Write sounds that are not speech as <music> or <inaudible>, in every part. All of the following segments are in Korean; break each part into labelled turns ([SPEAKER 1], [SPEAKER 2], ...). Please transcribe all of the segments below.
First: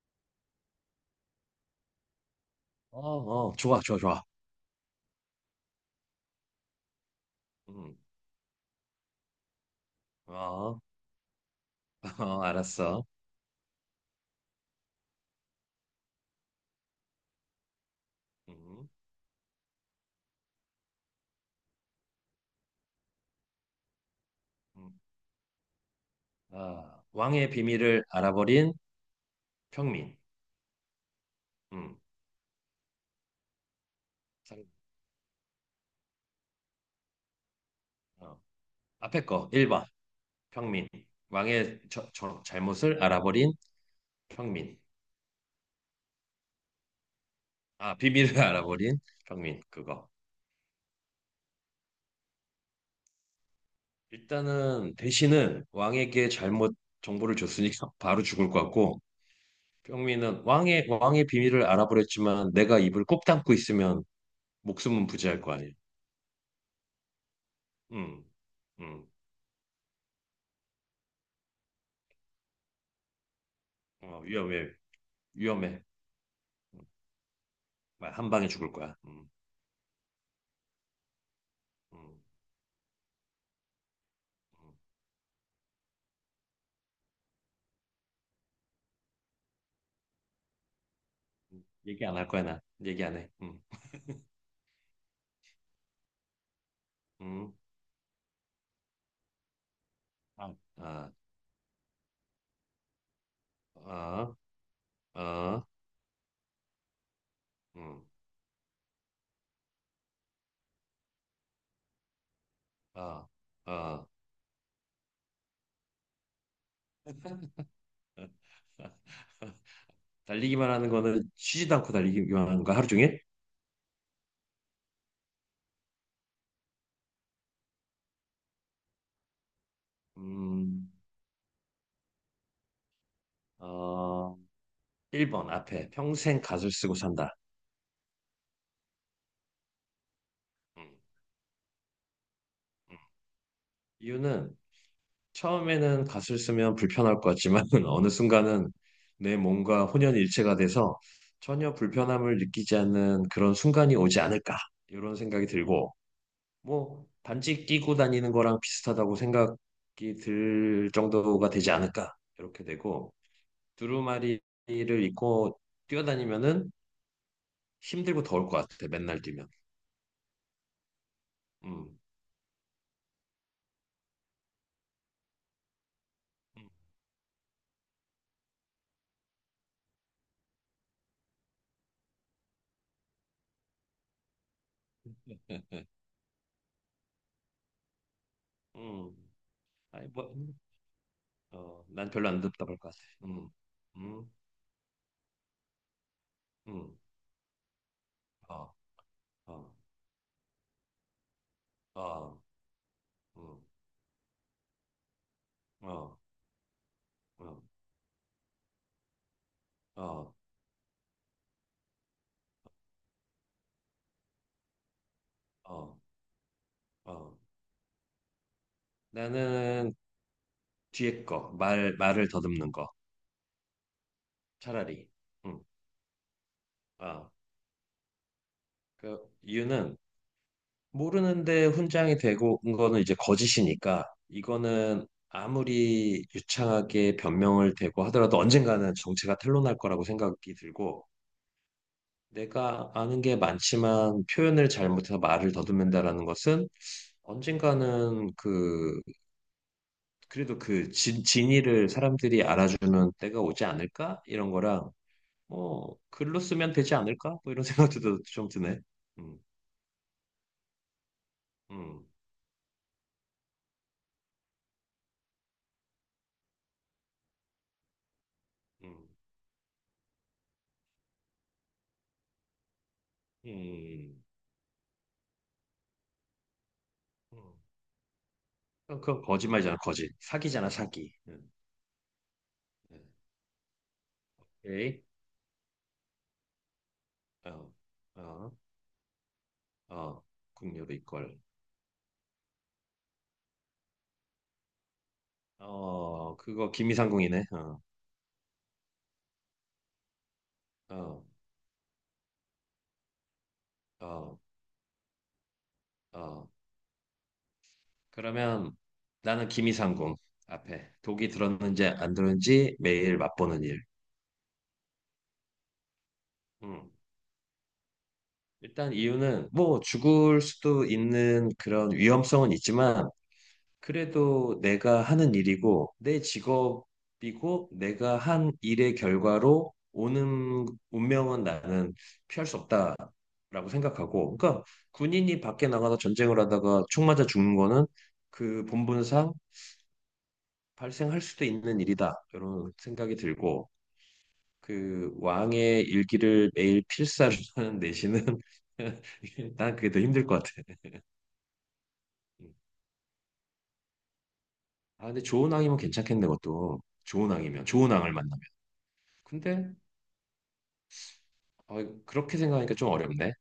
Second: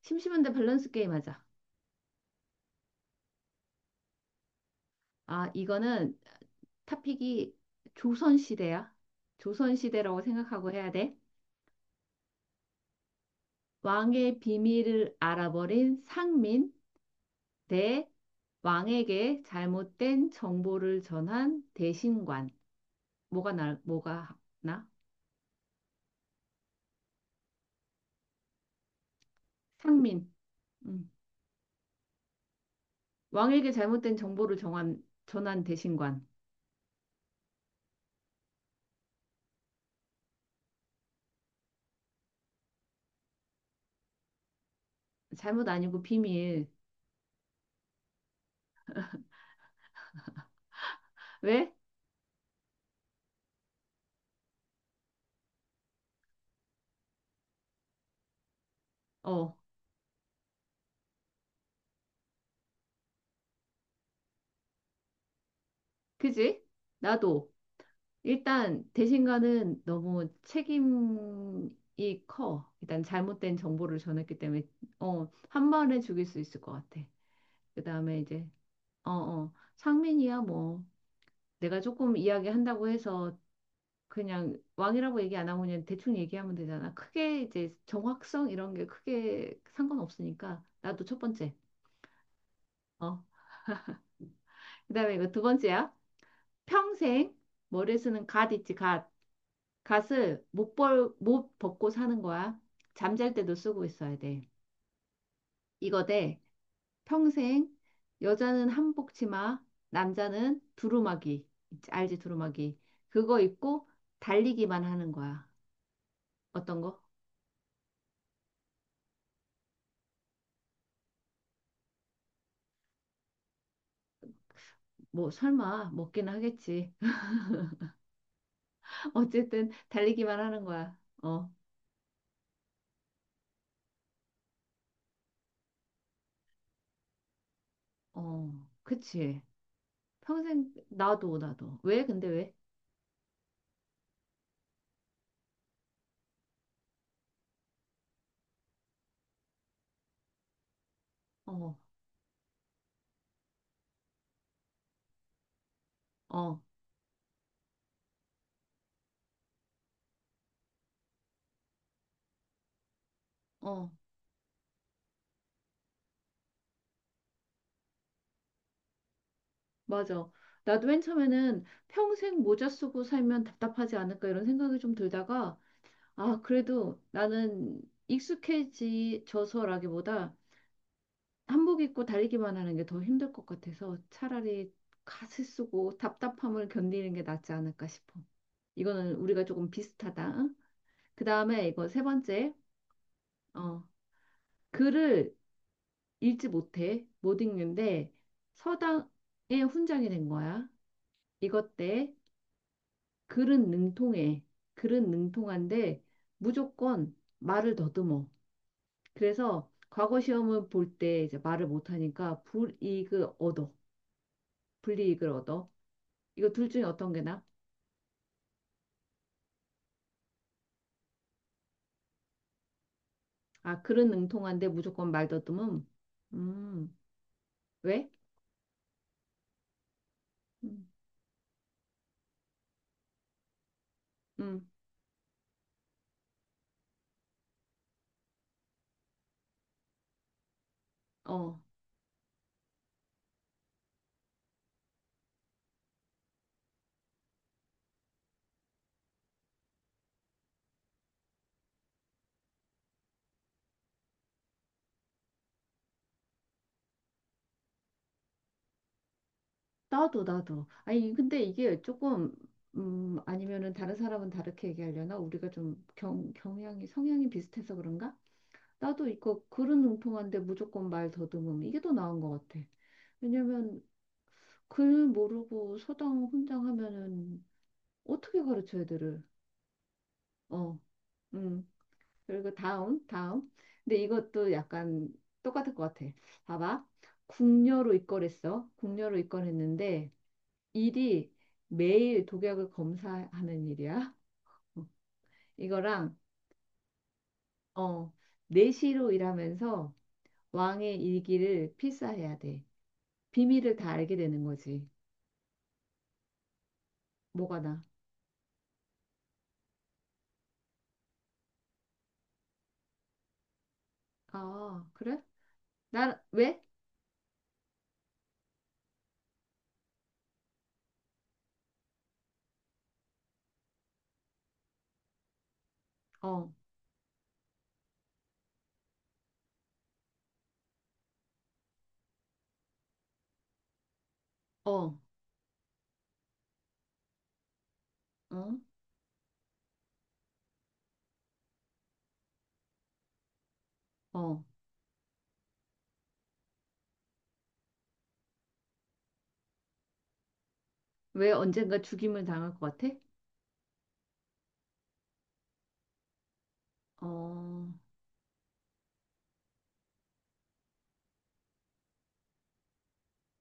[SPEAKER 1] 심심한데 밸런스 게임 하자.
[SPEAKER 2] 어, 어, 좋아, 좋아, 좋아.
[SPEAKER 1] 아, 이거는 탑픽이
[SPEAKER 2] 음,
[SPEAKER 1] 조선시대야. 조선시대라고 생각하고
[SPEAKER 2] 어,
[SPEAKER 1] 해야 돼.
[SPEAKER 2] <laughs> 어, 알았어.
[SPEAKER 1] 왕의 비밀을 알아버린 상민 대
[SPEAKER 2] 음,
[SPEAKER 1] 왕에게 잘못된 정보를 전한 대신관. 뭐가 나?
[SPEAKER 2] 음. 아, 왕의 비밀을 알아버린 평민.
[SPEAKER 1] 상민. 음.
[SPEAKER 2] 음,
[SPEAKER 1] 왕에게 잘못된 정보를
[SPEAKER 2] 상-
[SPEAKER 1] 전한 대신관.
[SPEAKER 2] 어, 앞에 거 1번 평민. 왕의 잘못을 알아버린 평민.
[SPEAKER 1] 잘못 아니고 비밀.
[SPEAKER 2] 아, 비밀을 <laughs> 알아버린 평민. 그거.
[SPEAKER 1] 왜?
[SPEAKER 2] 일단은 대신은 왕에게 잘못 정보를 줬으니까 <laughs> 바로 죽을 것 같고,
[SPEAKER 1] 어,
[SPEAKER 2] 평민은 왕의 비밀을 알아버렸지만 내가 입을 꼭 담고 있으면 목숨은 부재할 거 아니야.
[SPEAKER 1] 그지? 나도.
[SPEAKER 2] 음,
[SPEAKER 1] 일단
[SPEAKER 2] 음,
[SPEAKER 1] 대신가는 너무 책임이 커. 일단 잘못된 정보를
[SPEAKER 2] 어,
[SPEAKER 1] 전했기 때문에
[SPEAKER 2] 위험해,
[SPEAKER 1] 어, 한
[SPEAKER 2] 위험해.
[SPEAKER 1] 번에 죽일 수 있을 것
[SPEAKER 2] 음,
[SPEAKER 1] 같아. 그다음에
[SPEAKER 2] 한
[SPEAKER 1] 이제
[SPEAKER 2] 방에 죽을 거야.
[SPEAKER 1] 상민이야 뭐 내가 조금
[SPEAKER 2] 음,
[SPEAKER 1] 이야기한다고 해서 그냥 왕이라고 얘기 안 하고 그냥 대충 얘기하면 되잖아. 크게 이제 정확성 이런 게 크게 상관없으니까 나도 첫 번째.
[SPEAKER 2] 얘기 안 할 거야, 나. 얘기 안
[SPEAKER 1] 어.
[SPEAKER 2] 해.
[SPEAKER 1] 그다음에 이거 두 번째야. 평생
[SPEAKER 2] 음,
[SPEAKER 1] 머리에 쓰는 갓 있지, 갓. 갓을
[SPEAKER 2] 아, 아,
[SPEAKER 1] 못 벗고 사는 거야. 잠잘 때도 쓰고 있어야
[SPEAKER 2] 아,
[SPEAKER 1] 돼.
[SPEAKER 2] 아,
[SPEAKER 1] 이거 대 평생
[SPEAKER 2] 음,
[SPEAKER 1] 여자는 한복 치마, 남자는 두루마기. 알지, 두루마기.
[SPEAKER 2] 아,
[SPEAKER 1] 그거 입고
[SPEAKER 2] 아.
[SPEAKER 1] 달리기만 하는 거야. 어떤 거?
[SPEAKER 2] 달리기만 하는 거는 쉬지도 않고 달리기만 하는 거 하루 종일?
[SPEAKER 1] 뭐 설마 먹기는 하겠지. <laughs> 어쨌든 달리기만 하는
[SPEAKER 2] 음,
[SPEAKER 1] 거야. 어,
[SPEAKER 2] 어, 1번 앞에 평생 갓을 쓰고 산다.
[SPEAKER 1] 그치. 평생
[SPEAKER 2] 음,
[SPEAKER 1] 나도 나도. 왜? 근데 왜?
[SPEAKER 2] 음. 이유는 처음에는 갓을 쓰면 불편할 것 같지만 <laughs> 어느 순간은 내 몸과 혼연일체가 돼서 전혀
[SPEAKER 1] 어,
[SPEAKER 2] 불편함을 느끼지 않는 그런 순간이 오지 않을까 이런 생각이 들고
[SPEAKER 1] 어,
[SPEAKER 2] 뭐 반지 끼고 다니는 거랑 비슷하다고 생각이 들 정도가 되지 않을까 이렇게 되고
[SPEAKER 1] 어.
[SPEAKER 2] 두루마리를 입고 뛰어다니면은 힘들고 더울 것 같아 맨날 뛰면
[SPEAKER 1] 맞아. 나도 맨 처음에는
[SPEAKER 2] 음,
[SPEAKER 1] 평생 모자 쓰고 살면 답답하지 않을까 이런 생각이 좀 들다가, 아,
[SPEAKER 2] 음,
[SPEAKER 1] 그래도 나는 익숙해지져서라기보다 한복 입고 달리기만 하는 게 더 힘들 것 같아서 차라리 갓을 쓰고 답답함을 견디는 게 낫지 않을까 싶어. 이거는
[SPEAKER 2] 음.
[SPEAKER 1] 우리가 조금
[SPEAKER 2] 아니 뭐,
[SPEAKER 1] 비슷하다. 그 다음에
[SPEAKER 2] 어,
[SPEAKER 1] 이거 세
[SPEAKER 2] 난 별로 안
[SPEAKER 1] 번째,
[SPEAKER 2] 답답할 것 같아 음,
[SPEAKER 1] 어,
[SPEAKER 2] 음,
[SPEAKER 1] 글을 읽지
[SPEAKER 2] 음.
[SPEAKER 1] 못해. 못 읽는데
[SPEAKER 2] 어.
[SPEAKER 1] 서당의
[SPEAKER 2] 어.
[SPEAKER 1] 훈장이 된 거야. 이것 때
[SPEAKER 2] 어, 음,
[SPEAKER 1] 글은 능통해. 글은 능통한데
[SPEAKER 2] 어,
[SPEAKER 1] 무조건
[SPEAKER 2] 음,
[SPEAKER 1] 말을 더듬어. 그래서 과거
[SPEAKER 2] 어,
[SPEAKER 1] 시험을 볼 때 이제 말을 못하니까 불이익을 얻어. 불이익을 얻어.
[SPEAKER 2] 어,
[SPEAKER 1] 이거 둘 중에 어떤 게
[SPEAKER 2] 어.
[SPEAKER 1] 나?
[SPEAKER 2] 나는 뒤에 거, 말을 더듬는 거.
[SPEAKER 1] 아, 글은 능통한데
[SPEAKER 2] 차라리.
[SPEAKER 1] 무조건 말
[SPEAKER 2] 음,
[SPEAKER 1] 더듬음. 음,
[SPEAKER 2] 아,
[SPEAKER 1] 왜?
[SPEAKER 2] 그 이유는
[SPEAKER 1] 음,
[SPEAKER 2] 모르는데 훈장이 되고 온 거는 이제 거짓이니까
[SPEAKER 1] 음,
[SPEAKER 2] 이거는 아무리 유창하게 변명을 대고 하더라도 언젠가는 정체가 탄로날 거라고 생각이 들고
[SPEAKER 1] 어.
[SPEAKER 2] 내가 아는 게 많지만 표현을 잘못해서 말을 더듬는다라는 것은 언젠가는 그 그래도 그 진위를 사람들이 알아주는 때가 오지 않을까? 이런 거랑 뭐 글로 쓰면 되지 않을까? 뭐 이런 <laughs> 생각도 좀 드네. 음,
[SPEAKER 1] 나도. 아니, 근데 이게
[SPEAKER 2] 음,
[SPEAKER 1] 조금, 아니면은 다른 사람은 다르게 얘기하려나? 우리가 좀 경향이, 성향이 비슷해서 그런가? 나도
[SPEAKER 2] 음,
[SPEAKER 1] 이거 글은 능통한데 무조건 말 더듬음 이게 더 나은 것 같아. 왜냐면
[SPEAKER 2] 음,
[SPEAKER 1] 글 모르고 서당 혼장 하면은
[SPEAKER 2] 음.
[SPEAKER 1] 어떻게 가르쳐
[SPEAKER 2] 그건
[SPEAKER 1] 애들을?
[SPEAKER 2] 거짓말이잖아, 거짓. 사기잖아,
[SPEAKER 1] 어,
[SPEAKER 2] 사기.
[SPEAKER 1] 음. 그리고
[SPEAKER 2] 음.
[SPEAKER 1] 다음. 근데 이것도
[SPEAKER 2] 에이,
[SPEAKER 1] 약간 똑같을 것 같아. 봐봐.
[SPEAKER 2] 어,
[SPEAKER 1] 궁녀로
[SPEAKER 2] 어,
[SPEAKER 1] 입건했어. 궁녀로 입건했는데
[SPEAKER 2] 어, 국료로
[SPEAKER 1] 일이
[SPEAKER 2] 이걸.
[SPEAKER 1] 매일 독약을 검사하는 일이야. 어, 이거랑
[SPEAKER 2] 어, 그거 김이상궁이네. 어,
[SPEAKER 1] 어, 내시로 일하면서 왕의
[SPEAKER 2] 어,
[SPEAKER 1] 일기를 필사해야 돼. 비밀을 다 알게
[SPEAKER 2] 어,
[SPEAKER 1] 되는 거지.
[SPEAKER 2] 어.
[SPEAKER 1] 뭐가 나?
[SPEAKER 2] 그러면 나는 김이상궁 앞에 독이 들었는지 안 들었는지 매일 맛보는 일.
[SPEAKER 1] 아, 그래? 나, 왜?
[SPEAKER 2] 음. 일단 이유는 뭐 죽을 수도 있는 그런 위험성은 있지만 그래도 내가 하는 일이고 내
[SPEAKER 1] 어,
[SPEAKER 2] 직업이고 내가 한 일의 결과로 오는 운명은 나는 피할 수 없다라고 생각하고 그러니까
[SPEAKER 1] 어,
[SPEAKER 2] 군인이 밖에 나가서 전쟁을 하다가 총 맞아 죽는 거는
[SPEAKER 1] 어,
[SPEAKER 2] 그 본분상 발생할 수도 있는 일이다 이런 생각이 들고
[SPEAKER 1] 어.
[SPEAKER 2] 그 왕의 일기를 매일 필사를 하는 내신은 <laughs> 난 그게 더 힘들 것 같아.
[SPEAKER 1] 왜 언젠가 죽임을 당할
[SPEAKER 2] 음.
[SPEAKER 1] 것 같아?
[SPEAKER 2] 아, 근데 좋은 왕이면 괜찮겠네, 그것도. 좋은 왕이면,
[SPEAKER 1] 어,
[SPEAKER 2] 좋은 왕을 만나면. 근데, 어, 그렇게 생각하니까 좀 어렵네.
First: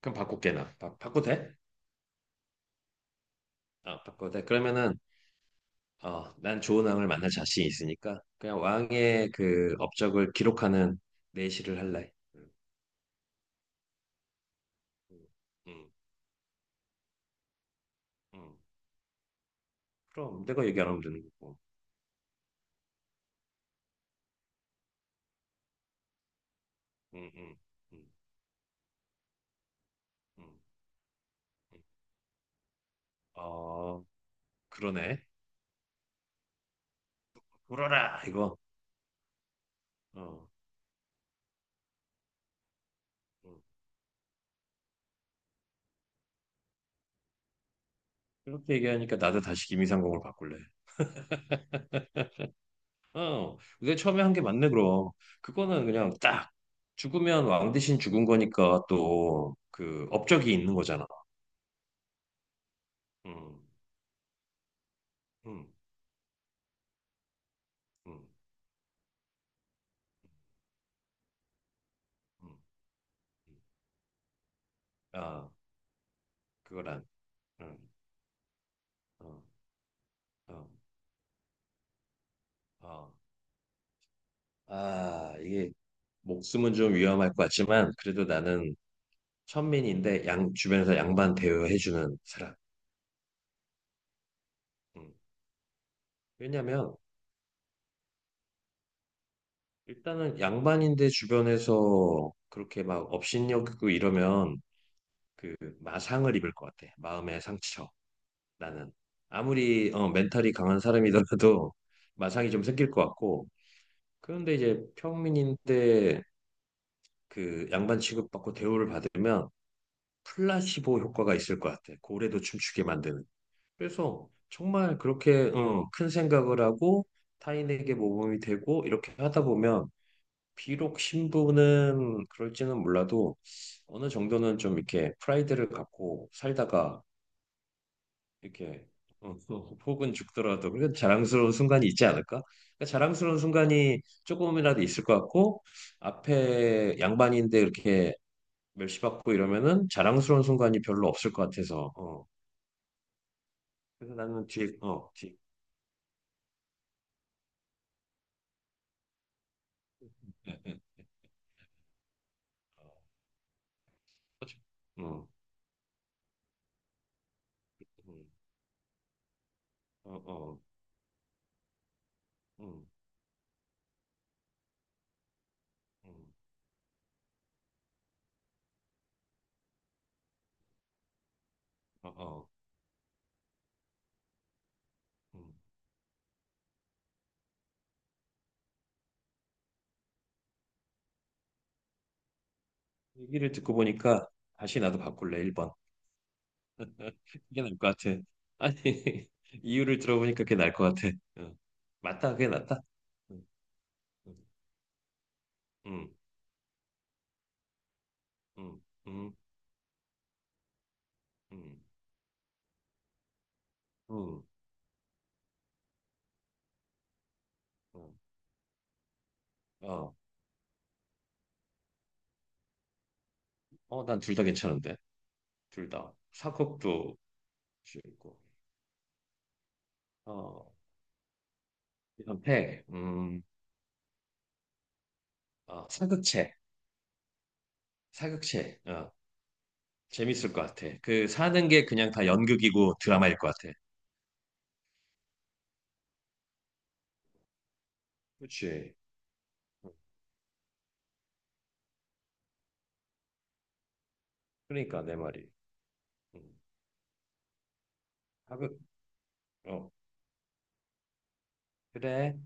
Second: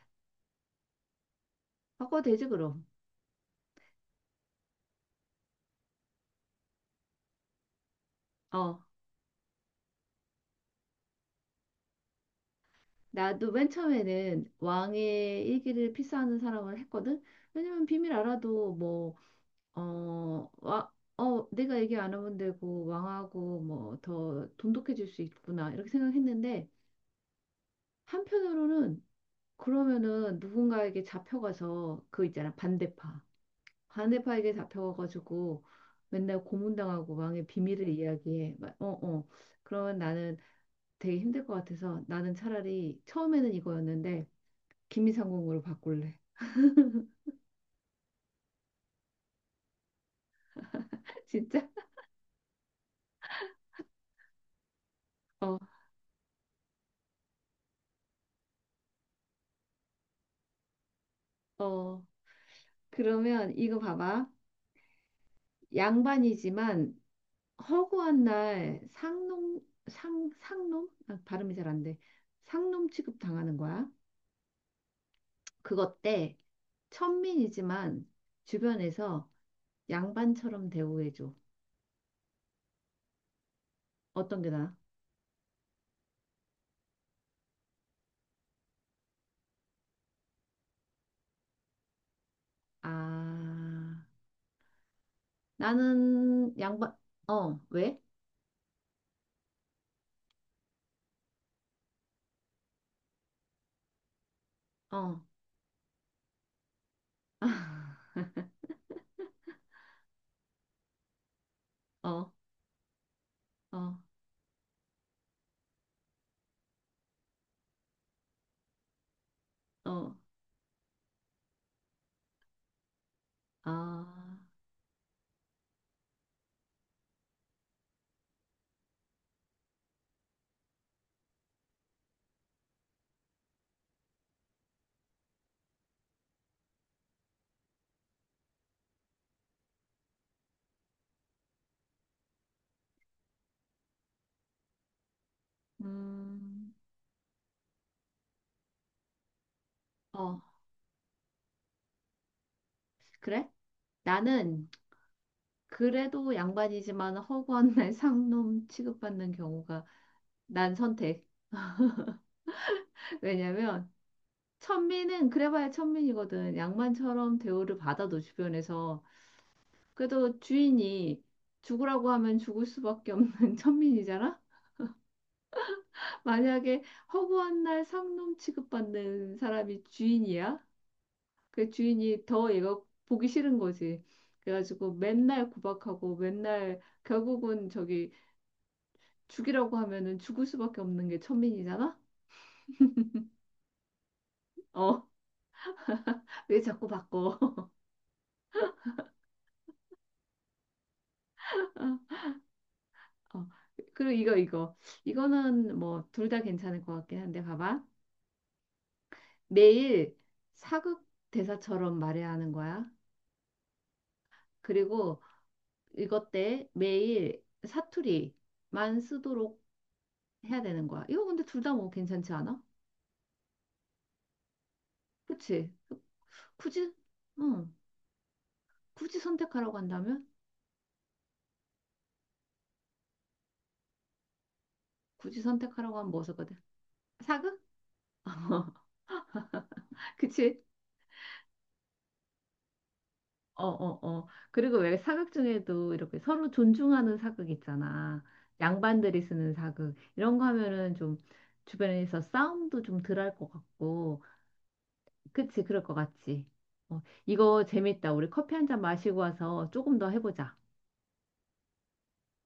[SPEAKER 2] 그럼 바꿀게나. 바꿔도 돼?
[SPEAKER 1] 바꿔되지, 그럼.
[SPEAKER 2] 어, 바꿔도 돼. 그러면은, 어, 난 좋은 왕을 만날 자신이 있으니까, 그냥
[SPEAKER 1] 어,
[SPEAKER 2] 왕의 그 업적을 기록하는 내시를 할래. 음,
[SPEAKER 1] 나도 맨 처음에는 왕의
[SPEAKER 2] 음,
[SPEAKER 1] 일기를 필사하는 사람을 했거든? 왜냐면 비밀
[SPEAKER 2] 음.
[SPEAKER 1] 알아도 뭐,
[SPEAKER 2] 그럼
[SPEAKER 1] 어,
[SPEAKER 2] 내가 얘기 안
[SPEAKER 1] 와,
[SPEAKER 2] 하면 되는
[SPEAKER 1] 어,
[SPEAKER 2] 거고.
[SPEAKER 1] 내가 얘기 안 하면 되고, 왕하고 뭐 더 돈독해질 수 있구나, 이렇게 생각했는데,
[SPEAKER 2] 음, 음, 음,
[SPEAKER 1] 한편으로는 그러면은
[SPEAKER 2] 음,
[SPEAKER 1] 누군가에게
[SPEAKER 2] 음.
[SPEAKER 1] 잡혀가서 그 있잖아, 반대파.
[SPEAKER 2] 어,
[SPEAKER 1] 반대파에게
[SPEAKER 2] 그러네.
[SPEAKER 1] 잡혀가지고 맨날 고문당하고 왕의 비밀을
[SPEAKER 2] 울어라,
[SPEAKER 1] 이야기해.
[SPEAKER 2] 이거.
[SPEAKER 1] 막, 어, 어. 그러면 나는
[SPEAKER 2] 어,
[SPEAKER 1] 되게 힘들 것 같아서 나는 차라리 처음에는
[SPEAKER 2] 음.
[SPEAKER 1] 이거였는데 김미상공으로 바꿀래.
[SPEAKER 2] 그렇게 얘기하니까 나도 다시 김이상공을 바꿀래.
[SPEAKER 1] <laughs> 진짜?
[SPEAKER 2] 어, 내가 처음에 한 게 맞네, 그럼.
[SPEAKER 1] 어,
[SPEAKER 2] 그거는 그냥 딱 죽으면 왕 대신 죽은 거니까 또 그 업적이 있는 거잖아.
[SPEAKER 1] 어. 그러면
[SPEAKER 2] 음,
[SPEAKER 1] 이거 봐봐.
[SPEAKER 2] 음,
[SPEAKER 1] 양반이지만 허구한
[SPEAKER 2] 음,
[SPEAKER 1] 날 상놈? 아, 발음이 잘 안 돼.
[SPEAKER 2] 음.
[SPEAKER 1] 상놈 취급
[SPEAKER 2] 음.
[SPEAKER 1] 당하는 거야.
[SPEAKER 2] 아,
[SPEAKER 1] 그것 때
[SPEAKER 2] 그거란. 음,
[SPEAKER 1] 천민이지만
[SPEAKER 2] 어,
[SPEAKER 1] 주변에서
[SPEAKER 2] 어,
[SPEAKER 1] 양반처럼 대우해줘.
[SPEAKER 2] 어.
[SPEAKER 1] 어떤 게 나아?
[SPEAKER 2] 아, 이게 목숨은 좀 위험할 것 같지만 그래도 나는 천민인데 양 주변에서 양반 대우해주는 사람.
[SPEAKER 1] 아,
[SPEAKER 2] 음.
[SPEAKER 1] 나는 양반,
[SPEAKER 2] 왜냐면
[SPEAKER 1] 어, 왜?
[SPEAKER 2] 일단은 양반인데 주변에서 그렇게 막 업신여기고 이러면
[SPEAKER 1] 어,
[SPEAKER 2] 그 마상을 입을 것 같아. 마음의 상처.
[SPEAKER 1] 아, <laughs>
[SPEAKER 2] 나는 아무리 멘탈이 강한 사람이더라도
[SPEAKER 1] 어,
[SPEAKER 2] 마상이 좀 생길 것 같고.
[SPEAKER 1] 어,
[SPEAKER 2] 그런데 이제 평민인데 그 양반 취급받고 대우를 받으면
[SPEAKER 1] 어,
[SPEAKER 2] 플라시보 효과가 있을 것 같아. 고래도 춤추게 만드는.
[SPEAKER 1] 아,
[SPEAKER 2] 그래서 정말 그렇게 큰 생각을 하고 타인에게 모범이 되고 이렇게 하다 보면 비록 신부는 그럴지는 몰라도 어느 정도는 좀 이렇게 프라이드를 갖고 살다가 이렇게 또 혹은 죽더라도 그런 자랑스러운 순간이 있지 않을까? 그러니까 자랑스러운 순간이 조금이라도 있을 것 같고
[SPEAKER 1] 음,
[SPEAKER 2] 앞에 양반인데 이렇게 멸시받고 이러면은
[SPEAKER 1] 어,
[SPEAKER 2] 자랑스러운 순간이 별로 없을 것 같아서 어.
[SPEAKER 1] 그래?
[SPEAKER 2] 그래서 나는
[SPEAKER 1] 나는
[SPEAKER 2] 뒤에
[SPEAKER 1] 그래도 양반이지만 허구한 날 <laughs> 상놈 취급받는 경우가 난 선택.
[SPEAKER 2] 어,
[SPEAKER 1] <laughs> 왜냐면
[SPEAKER 2] 그치? 어,
[SPEAKER 1] 천민은 그래봐야 천민이거든. 양반처럼 대우를 받아도 주변에서
[SPEAKER 2] 어,
[SPEAKER 1] 그래도
[SPEAKER 2] 어,
[SPEAKER 1] 주인이 죽으라고 하면 죽을
[SPEAKER 2] 음,
[SPEAKER 1] 수밖에 없는 <laughs> 천민이잖아.
[SPEAKER 2] 음,
[SPEAKER 1] 만약에 허구한 날 상놈 취급받는 사람이 주인이야? 그
[SPEAKER 2] 어,
[SPEAKER 1] 주인이
[SPEAKER 2] 어,
[SPEAKER 1] 더 얘가 보기 싫은 거지. 그래가지고 맨날
[SPEAKER 2] 음.
[SPEAKER 1] 구박하고 맨날 결국은 저기 죽이라고 하면은 죽을 수밖에 없는 게 천민이잖아?
[SPEAKER 2] 얘기를 듣고 보니까 다시 나도
[SPEAKER 1] 어,
[SPEAKER 2] 바꿀래 1번.
[SPEAKER 1] <laughs> 왜 자꾸
[SPEAKER 2] 그게
[SPEAKER 1] 바꿔?
[SPEAKER 2] <laughs> 나을 것 같아. 아니 <laughs> 이유를 들어보니까 그게 나을 것 같아. 어.
[SPEAKER 1] <laughs>
[SPEAKER 2] 맞다, 그게 낫다.
[SPEAKER 1] 어, 그리고 이거
[SPEAKER 2] 음,
[SPEAKER 1] 이거 이거는 뭐
[SPEAKER 2] 음,
[SPEAKER 1] 둘 다 괜찮을 것 같긴 한데 봐봐
[SPEAKER 2] 음,
[SPEAKER 1] 매일 사극
[SPEAKER 2] 음,
[SPEAKER 1] 대사처럼 말해야 하는 거야
[SPEAKER 2] 음,
[SPEAKER 1] 그리고 이것 때 매일
[SPEAKER 2] 음.
[SPEAKER 1] 사투리만 쓰도록
[SPEAKER 2] 어,
[SPEAKER 1] 해야 되는 거야. 이거 근데 둘 다 뭐 괜찮지 않아?
[SPEAKER 2] 어, 난 둘 다 괜찮은데.
[SPEAKER 1] 그치?
[SPEAKER 2] 둘 다.
[SPEAKER 1] 굳이,
[SPEAKER 2] 사극도
[SPEAKER 1] 응,
[SPEAKER 2] 재밌고.
[SPEAKER 1] 굳이 선택하라고 한다면?
[SPEAKER 2] 어, 현태,
[SPEAKER 1] 굳이
[SPEAKER 2] 어,
[SPEAKER 1] 선택하라고 하면 뭐
[SPEAKER 2] 사극체,
[SPEAKER 1] 쓰거든? 사극?
[SPEAKER 2] 사극체.
[SPEAKER 1] <laughs>
[SPEAKER 2] 어, 재밌을 것
[SPEAKER 1] 그치?
[SPEAKER 2] 같아. 그 사는 게 그냥 다 연극이고 드라마일 것
[SPEAKER 1] 어,
[SPEAKER 2] 같아.
[SPEAKER 1] 어, 어. 그리고 왜 사극 중에도 이렇게 서로 존중하는 사극 있잖아.
[SPEAKER 2] 그치.
[SPEAKER 1] 양반들이 쓰는 사극. 이런 거 하면은 좀 주변에서 싸움도 좀 덜 할 것 같고.
[SPEAKER 2] 그러니까 내 말이.
[SPEAKER 1] 그치? 그럴 것 같지?
[SPEAKER 2] 음,
[SPEAKER 1] 어, 이거 재밌다. 우리 커피 한
[SPEAKER 2] 사극,
[SPEAKER 1] 잔 마시고 와서
[SPEAKER 2] 어,
[SPEAKER 1] 조금 더 해보자.
[SPEAKER 2] 그래.